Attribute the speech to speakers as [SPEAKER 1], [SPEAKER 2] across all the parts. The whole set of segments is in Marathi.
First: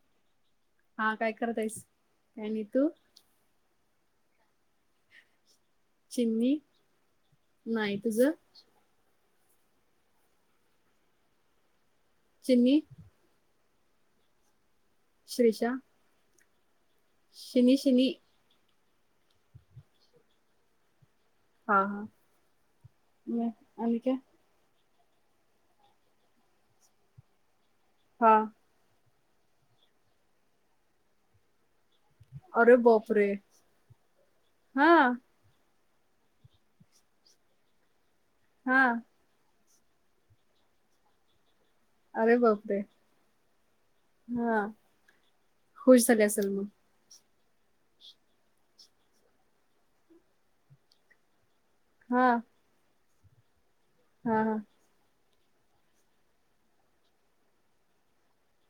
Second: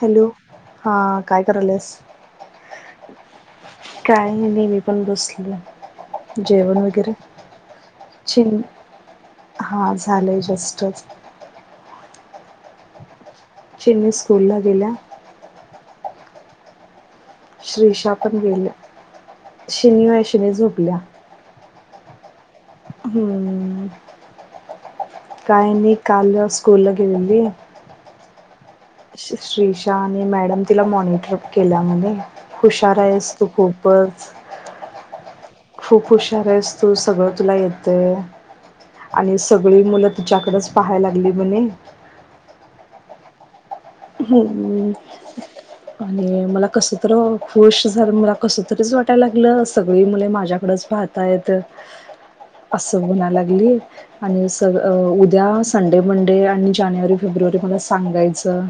[SPEAKER 1] हॅलो हा काय कराल्यास?
[SPEAKER 2] काय नाही तू
[SPEAKER 1] हो मी पण बसलोयं
[SPEAKER 2] चिन्नी
[SPEAKER 1] जेवण वगैरे
[SPEAKER 2] नाही तुझं
[SPEAKER 1] हा झालंय जस्टचं.
[SPEAKER 2] चिनी.
[SPEAKER 1] चिनी स्कूल ला गेल्या.
[SPEAKER 2] श्रीशा.
[SPEAKER 1] श्रीशा पण गेले. शिनी वय शिनी झोपल्या.
[SPEAKER 2] हा, हा. म
[SPEAKER 1] हम्म.
[SPEAKER 2] आणि काय
[SPEAKER 1] काय नाही काल स्कूल ला गेलेली
[SPEAKER 2] हा.
[SPEAKER 1] श्रीशा आणि मॅडम तिला मॉनिटर केल्या म्हणे.
[SPEAKER 2] अरे
[SPEAKER 1] हुशार
[SPEAKER 2] बापरे
[SPEAKER 1] आहेस तू खूपच
[SPEAKER 2] हा
[SPEAKER 1] खूप हुशार आहेस तू सगळं तुला येतेयं.
[SPEAKER 2] हा.
[SPEAKER 1] सगळी मुलं तिच्याकडच पहाय लागली म्हणे.
[SPEAKER 2] अरे बापरे. हा
[SPEAKER 1] ह्
[SPEAKER 2] खुश झाले
[SPEAKER 1] आणि
[SPEAKER 2] असेल मग
[SPEAKER 1] मला कस तर खुश झालं मला कसं तरीच वाटायला लागलं सगळी मुले माझ्याकडच पाहतायत.
[SPEAKER 2] हा.
[SPEAKER 1] म्हणा लागली.
[SPEAKER 2] हा
[SPEAKER 1] आणि स उ उद्या संडे मंडे आणि जानेवारी फेब्रुवारी मला सांगायचं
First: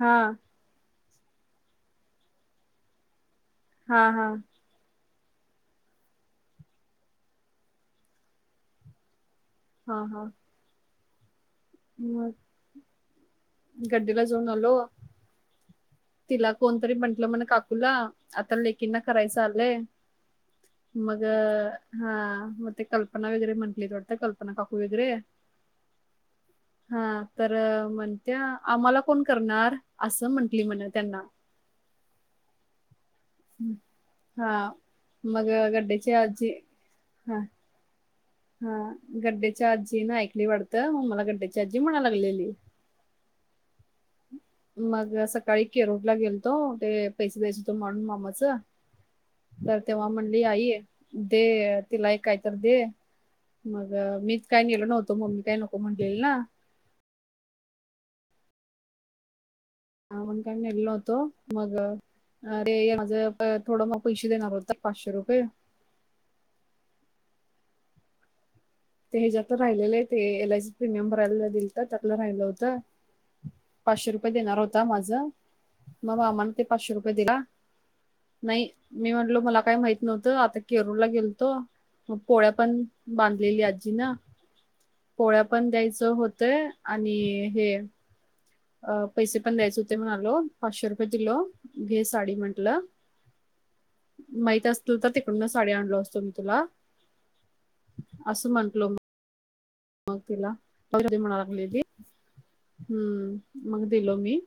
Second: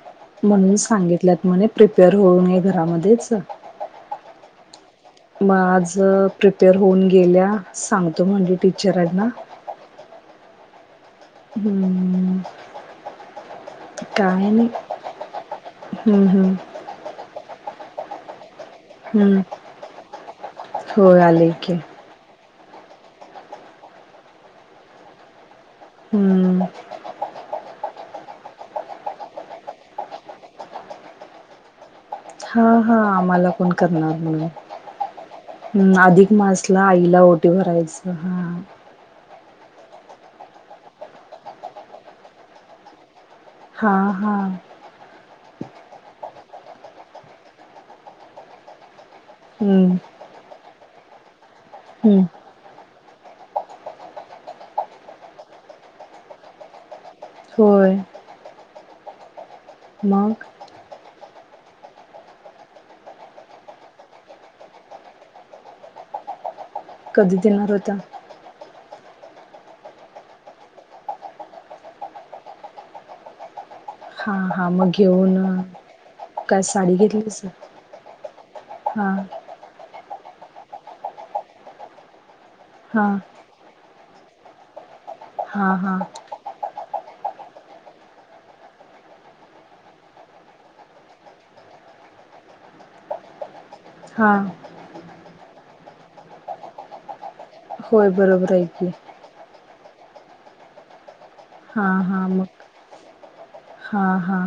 [SPEAKER 2] हा
[SPEAKER 1] म्हणून सांगित ल्यात म्हणे. प्रिपेअर होऊ नये घरामध्येच.
[SPEAKER 2] हा, हा.
[SPEAKER 1] मग आज प्रिपेअर होऊन गेल्या सांगतो म्हणजे टीचरांना.
[SPEAKER 2] हा, हा. मग
[SPEAKER 1] हम्म
[SPEAKER 2] गड्डीला
[SPEAKER 1] काय
[SPEAKER 2] जाऊन
[SPEAKER 1] नाही
[SPEAKER 2] आलो
[SPEAKER 1] हम्म
[SPEAKER 2] तिला
[SPEAKER 1] हम्म
[SPEAKER 2] कोणतरी म्हंटलं म्हण काक ुला आता लेक किना कराय
[SPEAKER 1] हम्म
[SPEAKER 2] चालंय
[SPEAKER 1] होय
[SPEAKER 2] मग
[SPEAKER 1] आले की
[SPEAKER 2] हा. ते कल्पना वगैरे म्हंटली त वाटत कल्पना काकू वगैरे.
[SPEAKER 1] हम्म.
[SPEAKER 2] हा तर म्हणत्या आम्हाला कोण करणार असं म्हंटली म्हण त्यांना.
[SPEAKER 1] हा हा आम्हाला कोण करणार
[SPEAKER 2] हा मग
[SPEAKER 1] म्हण
[SPEAKER 2] गड्ड्याची
[SPEAKER 1] अधिक
[SPEAKER 2] आजी
[SPEAKER 1] मासला आईला
[SPEAKER 2] हा
[SPEAKER 1] ओटी भरायच [unintelligible]
[SPEAKER 2] हा गड्डेच्या आजी न ऐकली वाटतं मग मला गड्डे्याची आजी म्हणा लागलेली.
[SPEAKER 1] हा हा
[SPEAKER 2] मग सकाळी केरोळला गेल तो ते पैसे द्यायच होत म्हणून मामाचं तर
[SPEAKER 1] हम्म
[SPEAKER 2] तेव्हा मंडली आई हम्म. ते तिला
[SPEAKER 1] हम्म
[SPEAKER 2] एक कायतर दे. मग मीच काही नेलो नव्हतो मम्मी काही नको म्हंटलेली ना.
[SPEAKER 1] होय मग
[SPEAKER 2] अवन काय नेल्लोत तो मग ते माझ थोडं मग पैसे देणार होत पाचशे रुपये
[SPEAKER 1] कधी देणार होता?
[SPEAKER 2] ते ह्याच्यातलं राहिलेले ये ते एल आय सी प्रीमियम भरायला दिलतं त्यातलं राहिलं होत पाचशे रुपये
[SPEAKER 1] हा
[SPEAKER 2] देणार
[SPEAKER 1] हा
[SPEAKER 2] होता
[SPEAKER 1] मग
[SPEAKER 2] माझं
[SPEAKER 1] घेऊन अ,
[SPEAKER 2] मग मामान
[SPEAKER 1] काय
[SPEAKER 2] ते पाचशे
[SPEAKER 1] साडी
[SPEAKER 2] रुपये दिला
[SPEAKER 1] घेतलीस
[SPEAKER 2] नाही
[SPEAKER 1] हा
[SPEAKER 2] मी म्हटलो मला काय माहित नव्हतं. त आता केरूळला गेलतो. पोळ्या पण
[SPEAKER 1] हा
[SPEAKER 2] बांधलेल्यात. ना पोळ्या
[SPEAKER 1] हा
[SPEAKER 2] पण
[SPEAKER 1] हा
[SPEAKER 2] द्यायचं होतंय आणि हे अ पैसे पण द्यायचे हुतय म्हणालो पाचशे रुपये दिलो, घे साडी म्हटलं
[SPEAKER 1] हा
[SPEAKER 2] माहित असतल तर तिकडूनच साडी आणलो असतो मी तुला
[SPEAKER 1] होय
[SPEAKER 2] असं
[SPEAKER 1] बरोबर
[SPEAKER 2] म्हंटलो
[SPEAKER 1] आहे. [unintelligible]
[SPEAKER 2] मग तिला [unintelligible] म्हणालात. लेझी,
[SPEAKER 1] हा हा मग
[SPEAKER 2] हम्म मग
[SPEAKER 1] हा
[SPEAKER 2] दिलो मी,
[SPEAKER 1] हा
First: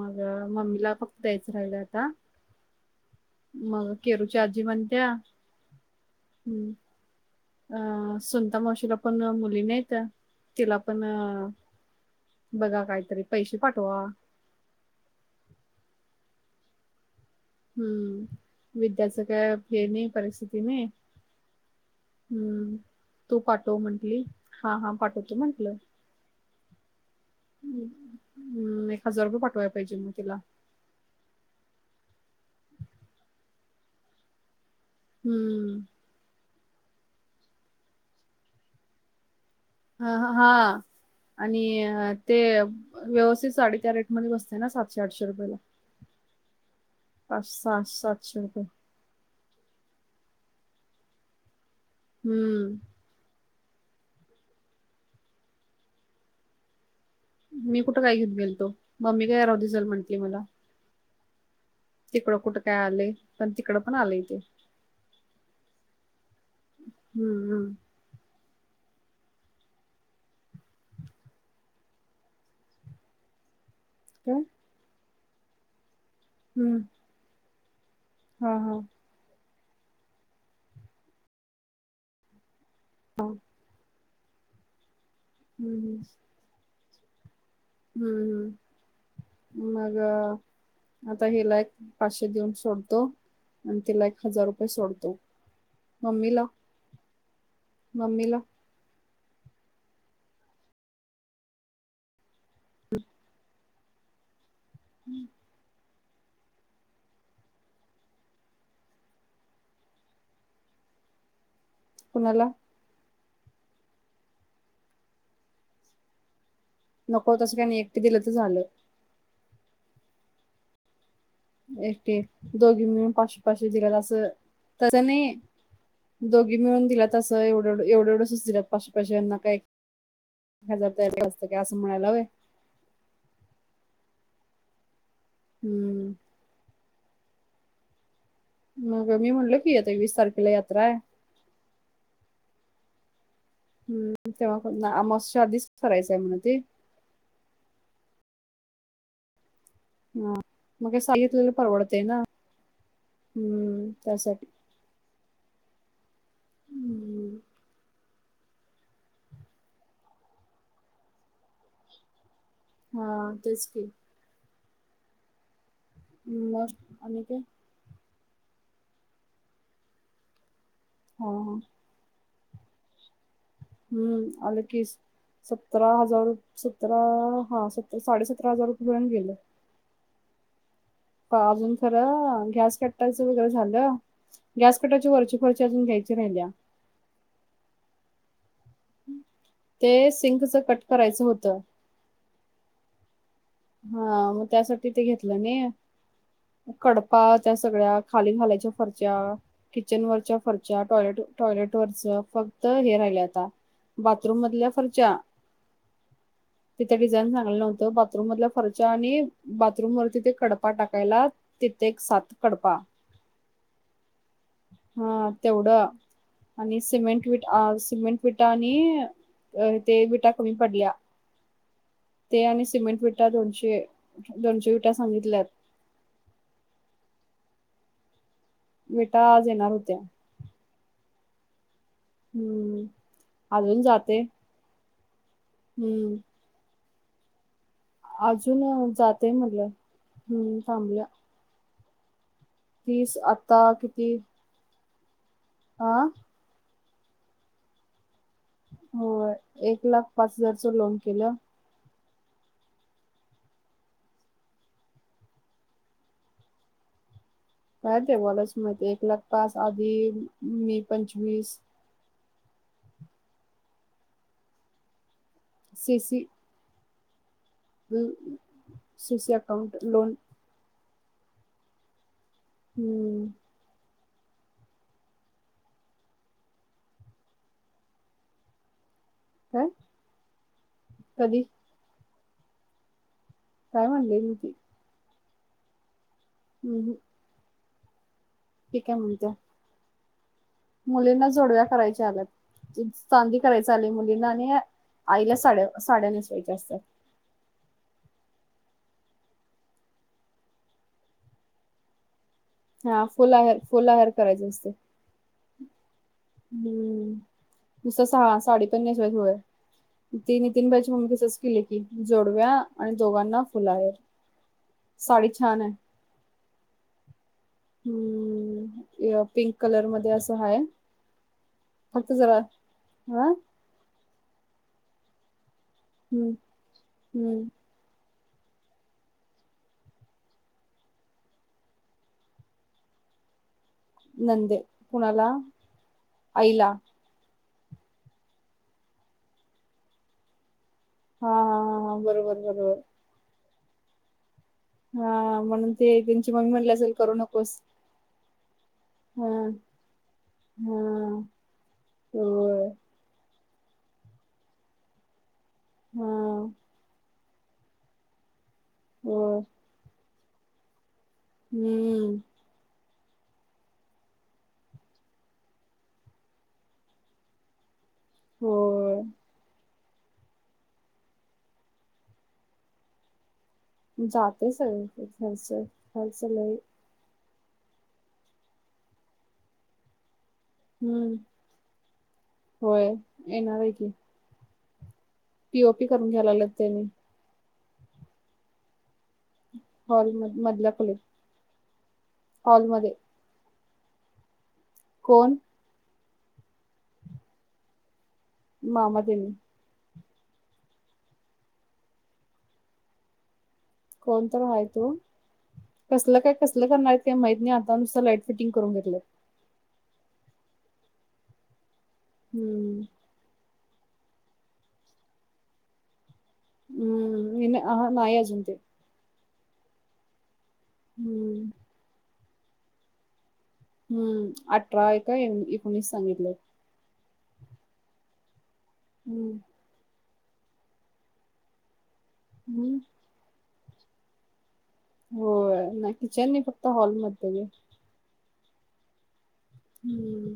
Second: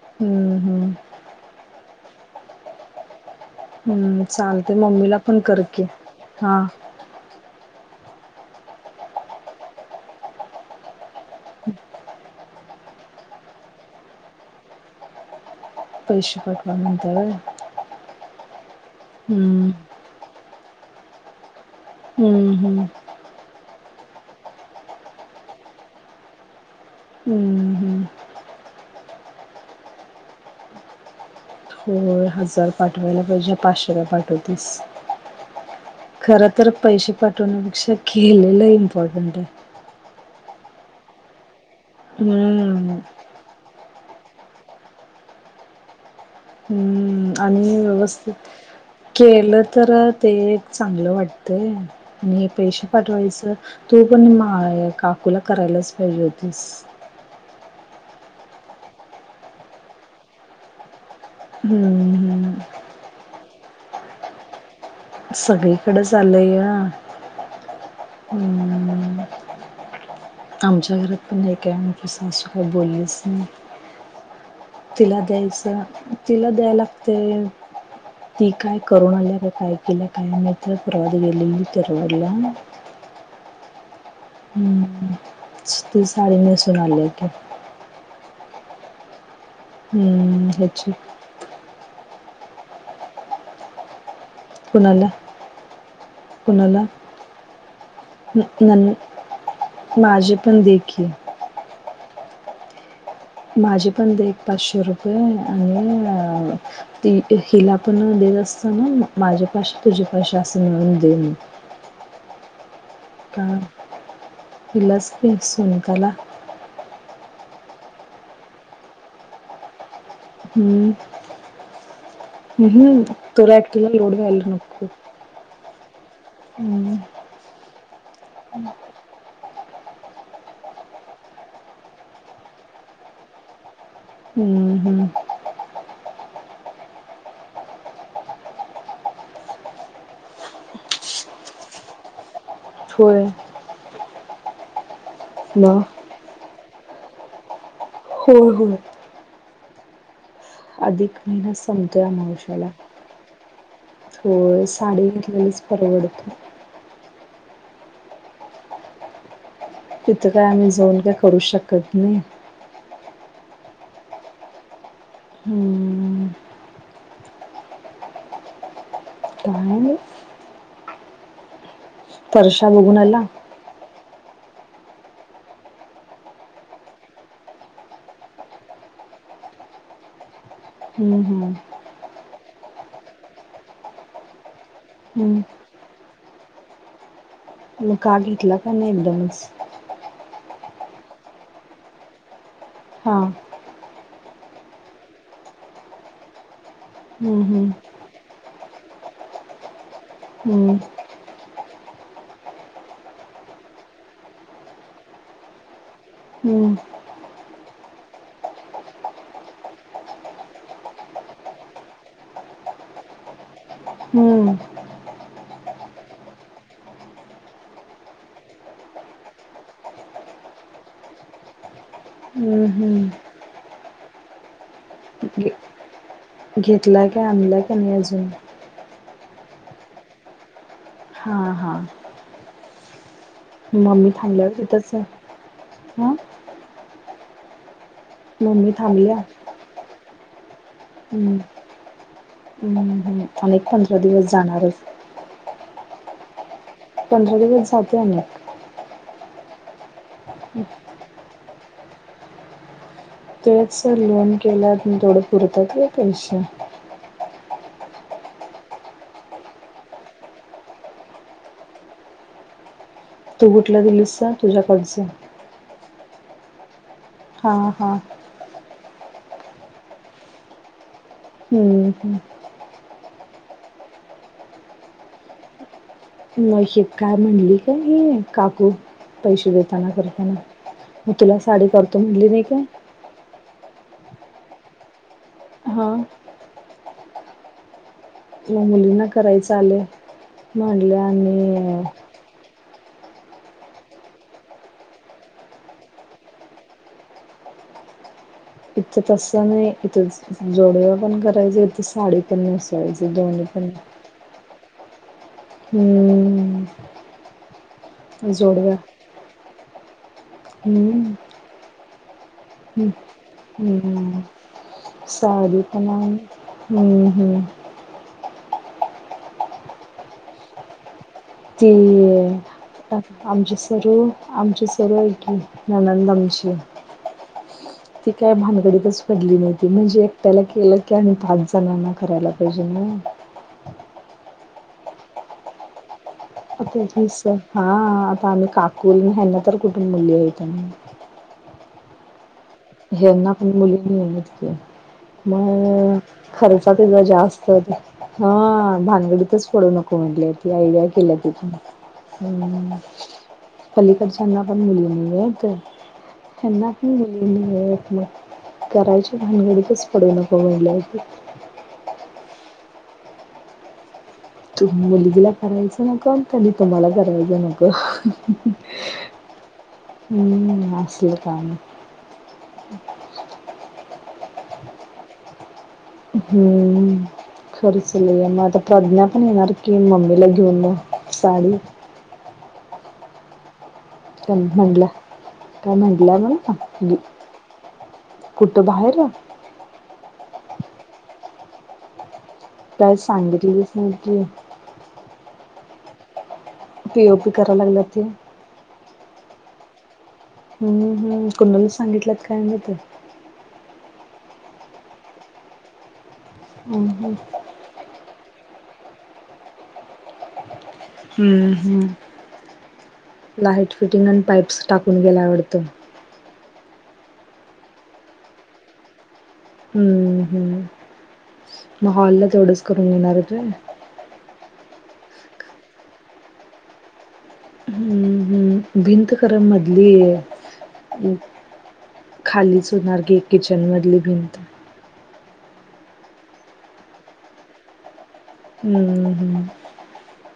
[SPEAKER 2] मग
[SPEAKER 1] हम्म हम्म
[SPEAKER 2] मम्मीला फक्त द्यायच राहिलंय आ का?
[SPEAKER 1] हम्म चालते मम्मीला पण करकी हा
[SPEAKER 2] अ सुनता मावशीला पण मुली नईत तिला पण
[SPEAKER 1] हू.
[SPEAKER 2] बघा कायतरी पैसे पाठवा.
[SPEAKER 1] पैशे पाठवा म्हणत्या व्हय?
[SPEAKER 2] हम्म. विद्याच काय
[SPEAKER 1] हम्म
[SPEAKER 2] [unintelligible] परिसी ती नई. हम्म तू पाट तो म्हंटली, हा हा पाठवतो म्हंटलं [unintelligible] हम्म एक हजार रुपय पाठवाय पाहिजे मग तिला
[SPEAKER 1] होय हजार पाठवायला पाहिजे, पाचशे काय पाठवतीस.
[SPEAKER 2] हम्म.
[SPEAKER 1] खर तर पैसे पाठवण्यापेक्षा केेलेलं इम्पॉर्टंट आय.
[SPEAKER 2] अह हा आ णि ते
[SPEAKER 1] हम्म
[SPEAKER 2] व्यवस्थित साडी त्या रेट मध्ये बसते ना सातशे आठशे रुपयला,
[SPEAKER 1] हम्म
[SPEAKER 2] पास
[SPEAKER 1] आणि व्यवस्थित केल तर ते एक चांगलं वाटतंय. आणि
[SPEAKER 2] हम्म
[SPEAKER 1] पैशे पाठवायचं. तू पण मा य काकूला करायलाच पाहिजे होतीस.
[SPEAKER 2] मी कुठं काय घिऊन गेलतो, मम्मी काय राहुदे चल म्हंटली मला
[SPEAKER 1] हम्म
[SPEAKER 2] तिकडं
[SPEAKER 1] हम्म
[SPEAKER 2] कुठं काय आलय पण ती कड पण आलय ते
[SPEAKER 1] सगळीकडेच आलंय ग
[SPEAKER 2] हम्म हम्म.
[SPEAKER 1] तन नंबर आमच्या घरात पण काय म्हणपस असं काय बोललेच नाही
[SPEAKER 2] हम
[SPEAKER 1] तिला द्यायचं तिला द्याय लागते ती
[SPEAKER 2] हा हा.
[SPEAKER 1] काय करून आल्या का काय कला कायमचा पुरा येलेली तरवला
[SPEAKER 2] हो
[SPEAKER 1] हम्म हम्
[SPEAKER 2] हम्म.
[SPEAKER 1] ती साडीने जनाले क
[SPEAKER 2] हम्म हम् मग
[SPEAKER 1] हम्म ह्याची
[SPEAKER 2] आता हेलायक पाशे देऊन सोडतो आणि तिला हजार रुपये
[SPEAKER 1] कुणाला
[SPEAKER 2] सोडतो मम्मीला
[SPEAKER 1] कुणाला
[SPEAKER 2] मम्मीला
[SPEAKER 1] न माझे पण देखी माझी पण देख पाचशो रुपये आणि अ ती हिला पण देत असताना माझ्या पा तुझ्या पाशी असं मिळून दे म
[SPEAKER 2] कोणाला
[SPEAKER 1] हा तलाच सुनकाला [inaudible]
[SPEAKER 2] नको तसं काय एकटे दिलं तर झालं
[SPEAKER 1] हम्म
[SPEAKER 2] एक दोघी
[SPEAKER 1] हं,
[SPEAKER 2] मिळून पाचशे
[SPEAKER 1] तुला
[SPEAKER 2] पाशे
[SPEAKER 1] एकटीला
[SPEAKER 2] दिल्यात
[SPEAKER 1] लोड
[SPEAKER 2] असं
[SPEAKER 1] घ्यायला नको.
[SPEAKER 2] त्या नाही दोघी मिळून
[SPEAKER 1] हं,
[SPEAKER 2] दिला तसं एवढं एवढं एवढ सुच दिात पाचशे पैशना काही हजार तयारीत काय असं म्हणायला हव
[SPEAKER 1] हं, हं.
[SPEAKER 2] हम्म मग मी म्हटल की यता वीस तारखेला यात्रा आहे
[SPEAKER 1] होय,
[SPEAKER 2] हम्म तेव्हा आम आधीच
[SPEAKER 1] मग
[SPEAKER 2] करायचंय म्हण ते
[SPEAKER 1] हो हो
[SPEAKER 2] हा मग हे
[SPEAKER 1] अधिक
[SPEAKER 2] सांगितलेलं
[SPEAKER 1] मेनात संपतो
[SPEAKER 2] परवडतय
[SPEAKER 1] या
[SPEAKER 2] ना हम्म
[SPEAKER 1] मावश्यालाो
[SPEAKER 2] त्यासाठी
[SPEAKER 1] साडे वस परवडत
[SPEAKER 2] हम्म
[SPEAKER 1] तिथं काय आम्ही जाऊन काय करू शकत नाही
[SPEAKER 2] हा तेच क
[SPEAKER 1] हं,
[SPEAKER 2] ह् बस् अनेक
[SPEAKER 1] काय नाही.
[SPEAKER 2] ह ह
[SPEAKER 1] वर्षा बघूनला
[SPEAKER 2] हम्म आलं की सतरा हजार सतरा हा सत साडेसतरा हजार रुपये पर्यंत गेलं
[SPEAKER 1] हं,
[SPEAKER 2] प
[SPEAKER 1] हं,
[SPEAKER 2] अजून खरं गॅस कटायचं वगैरे झालं गॅस कटायची वरची
[SPEAKER 1] हं.
[SPEAKER 2] खर्ची अजून घ्यायची राहिल्या
[SPEAKER 1] का घेतला प नाहीडनस
[SPEAKER 2] ते सिंकच कट करायचं होत
[SPEAKER 1] हा
[SPEAKER 2] हा मग त्यासाठी ते घेतलं नाही कडपा
[SPEAKER 1] हं,
[SPEAKER 2] त्या
[SPEAKER 1] हं,
[SPEAKER 2] सगळ्या खाली घालाय फर्चा किती किचन वरच्या
[SPEAKER 1] हं,
[SPEAKER 2] फर्च्या टॉयलेट टॉयलेट वरच फक्त हे राहिल आता बाथरूम मधल्या फरच्या
[SPEAKER 1] हं,
[SPEAKER 2] तिथं डिझाईन चांगलं नव्हतं बाथरूम मध खर्च्या आणि बाथरूम वरतीिथे कडपा टाकायला तिथे एक सात कडपा
[SPEAKER 1] हं,
[SPEAKER 2] हा तेवढं आणि सिमेंट विटा सिमेंट विटा आणि ते विटा कमी पडल्या ते आणि
[SPEAKER 1] हं,
[SPEAKER 2] सिमेंट
[SPEAKER 1] हं.
[SPEAKER 2] विट दोनशे दोनशे विटा सांगितल्यात
[SPEAKER 1] घेतला का आणलाय का नाही अजून
[SPEAKER 2] बेटा आज येणार होत्या
[SPEAKER 1] हा हा
[SPEAKER 2] हम्म अजून
[SPEAKER 1] मम्मी
[SPEAKER 2] जाते
[SPEAKER 1] थांबल्यावर तिथंच आहे हं
[SPEAKER 2] हम्म अजून
[SPEAKER 1] थांबल्या
[SPEAKER 2] जातय म्हलं हम्म सांबला
[SPEAKER 1] हम् अनेक पंधरा दिवस जाणारच
[SPEAKER 2] आा
[SPEAKER 1] पंधरा दिवस जातो अम
[SPEAKER 2] हो एक लाख पाच हजारच लोन केलं
[SPEAKER 1] तच सर लोन केला म थोड पुरतात का पैसे
[SPEAKER 2] काय ते बलाच माित एक लग पास आधी मी पंचवीस
[SPEAKER 1] तू उुठला दिलीस तुझ्याकडच
[SPEAKER 2] शस
[SPEAKER 1] हा हा
[SPEAKER 2] ससी अकाौंट लोन [unintelligible]
[SPEAKER 1] हम्म -हम्
[SPEAKER 2] हम्म
[SPEAKER 1] मशीेत काय म्हणली का काकू पैसे
[SPEAKER 2] काय
[SPEAKER 1] देताना करताना मग तिला
[SPEAKER 2] कधी
[SPEAKER 1] साडी करत तु म्हणली नाही काय?
[SPEAKER 2] काय म्हणले नी?
[SPEAKER 1] हा
[SPEAKER 2] हम्
[SPEAKER 1] कि मुलींना करायचं आलंय? मांडले
[SPEAKER 2] मुलींना जोडव्या
[SPEAKER 1] आणि
[SPEAKER 2] करायच्या चांदी करायच आली मुलींना आणि आईला साडया नेसवायच्या असतात.
[SPEAKER 1] इथं तस नाही इथ जोडवा पण करायच इथे साडी पण
[SPEAKER 2] हा
[SPEAKER 1] नेसायची
[SPEAKER 2] फुल
[SPEAKER 1] दोन्ही
[SPEAKER 2] आहेर
[SPEAKER 1] पण
[SPEAKER 2] फुल आहेर करायच असते.
[SPEAKER 1] हम्म
[SPEAKER 2] हम्म दुस सहा
[SPEAKER 1] जोडव्या
[SPEAKER 2] साडेपन्नास वेळेस हो. ती नितीनबाईची
[SPEAKER 1] हम्म
[SPEAKER 2] मुलगी तेच केली की जोडव्या
[SPEAKER 1] हम्म
[SPEAKER 2] आणि दोघांना फुला आहेर,
[SPEAKER 1] हम्म
[SPEAKER 2] साडी छान आहे.
[SPEAKER 1] पण आणि हम्म हम्म
[SPEAKER 2] हम्म पिंक कलर मध्ये असं आहे.
[SPEAKER 1] ती आमचे सरू आमची चलाठ [inaudible] नंदान
[SPEAKER 2] हम्म
[SPEAKER 1] ची
[SPEAKER 2] हम्म
[SPEAKER 1] त्या भानगडीतच पडली नाही ती म्हणजे एकट्याला केलं की आणि पाच जणांना करायला पाहिजे ना.
[SPEAKER 2] नंदे कुणाला?
[SPEAKER 1] अ
[SPEAKER 2] आईला
[SPEAKER 1] त [inaudible] हा आता आम्ही काकूल ह्या ना तर कुठून मुलली आहेत.
[SPEAKER 2] हा हा हा हा बरोबर. बरोबर.
[SPEAKER 1] ह्यांना मुली नाही ये.
[SPEAKER 2] हा म्हणून
[SPEAKER 1] मग
[SPEAKER 2] ते त्यांची मम्मी
[SPEAKER 1] खर्च
[SPEAKER 2] म्हटली असेल
[SPEAKER 1] तचा
[SPEAKER 2] करू
[SPEAKER 1] जास्त
[SPEAKER 2] नकोस
[SPEAKER 1] हा
[SPEAKER 2] हा
[SPEAKER 1] भानगडीतच पडू नको म्हटली ती आयडिया केल्या
[SPEAKER 2] हा होय
[SPEAKER 1] तिथून पलीकडच्यांना पण मुली नाही ये तर
[SPEAKER 2] हा
[SPEAKER 1] त्यांना पण मुली हा आपल नाही. करायची
[SPEAKER 2] होय
[SPEAKER 1] भानगडीिकच पडू नको. काय झाले कीं
[SPEAKER 2] हम्म.
[SPEAKER 1] तू मुलगीला करायचं नको आणि कुणी कुणाला करायचे नकॊ.
[SPEAKER 2] हो.
[SPEAKER 1] हम्म असलं काम
[SPEAKER 2] जात सर घच
[SPEAKER 1] हम्म. खर्च लय म आता प्रज्ञा पण येणार की मम्मीला घेऊन म
[SPEAKER 2] हम्म
[SPEAKER 1] साडी.
[SPEAKER 2] होय येणार आहे की
[SPEAKER 1] च म्हणलं. काय
[SPEAKER 2] पीओपी करून
[SPEAKER 1] म्हटलं
[SPEAKER 2] घ्यायला लागलेत त्यांनी
[SPEAKER 1] म्हण. कुट बाहेर.
[SPEAKER 2] हॉल म मधला खोलीत. हॉलमध्ये
[SPEAKER 1] काय सांगीतली. माजे
[SPEAKER 2] कोण.
[SPEAKER 1] पीओ पी करा लागल्यात ते.
[SPEAKER 2] मामा तेनी.
[SPEAKER 1] हम्म हम्म कुंडली सांगितल्यात काय माहित
[SPEAKER 2] कोणतर हाय तो कसलं. काय कसलं
[SPEAKER 1] हम्म
[SPEAKER 2] करणार काही
[SPEAKER 1] हम्म
[SPEAKER 2] माहीत नाही आता नुसत लाईट फिटिंग करून घेतलं.
[SPEAKER 1] हम्म हम्म
[SPEAKER 2] हम्म.
[SPEAKER 1] हाट फिटिंग अ पाइप्स टाकून घ्यायला आवडतं
[SPEAKER 2] हम्म अ नाही अजून ते.
[SPEAKER 1] हम्म. हम्म
[SPEAKER 2] हम्म
[SPEAKER 1] महोलत. तेवढंच करून घेणारेत व्हय.
[SPEAKER 2] हम्म अठरा आहे काय एकोणीस सांगितलंय.
[SPEAKER 1] हम. भीत
[SPEAKER 2] हम्म
[SPEAKER 1] कर मधली. हम्. खालीच
[SPEAKER 2] हम्म
[SPEAKER 1] होणार की घी जन्मली भिनंत
[SPEAKER 2] होय नाई किचन नाही फक्त हॉलमध्येग.
[SPEAKER 1] हम्म हम्
[SPEAKER 2] हम्म.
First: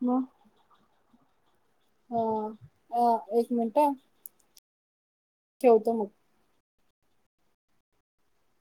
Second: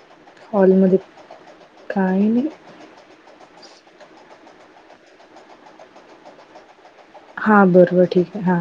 [SPEAKER 2] म.
[SPEAKER 1] हॉल मध्ये.
[SPEAKER 2] हा अ एक मिनट. टेवतो मग.
[SPEAKER 1] हा बरोबर ठीक आहे हा.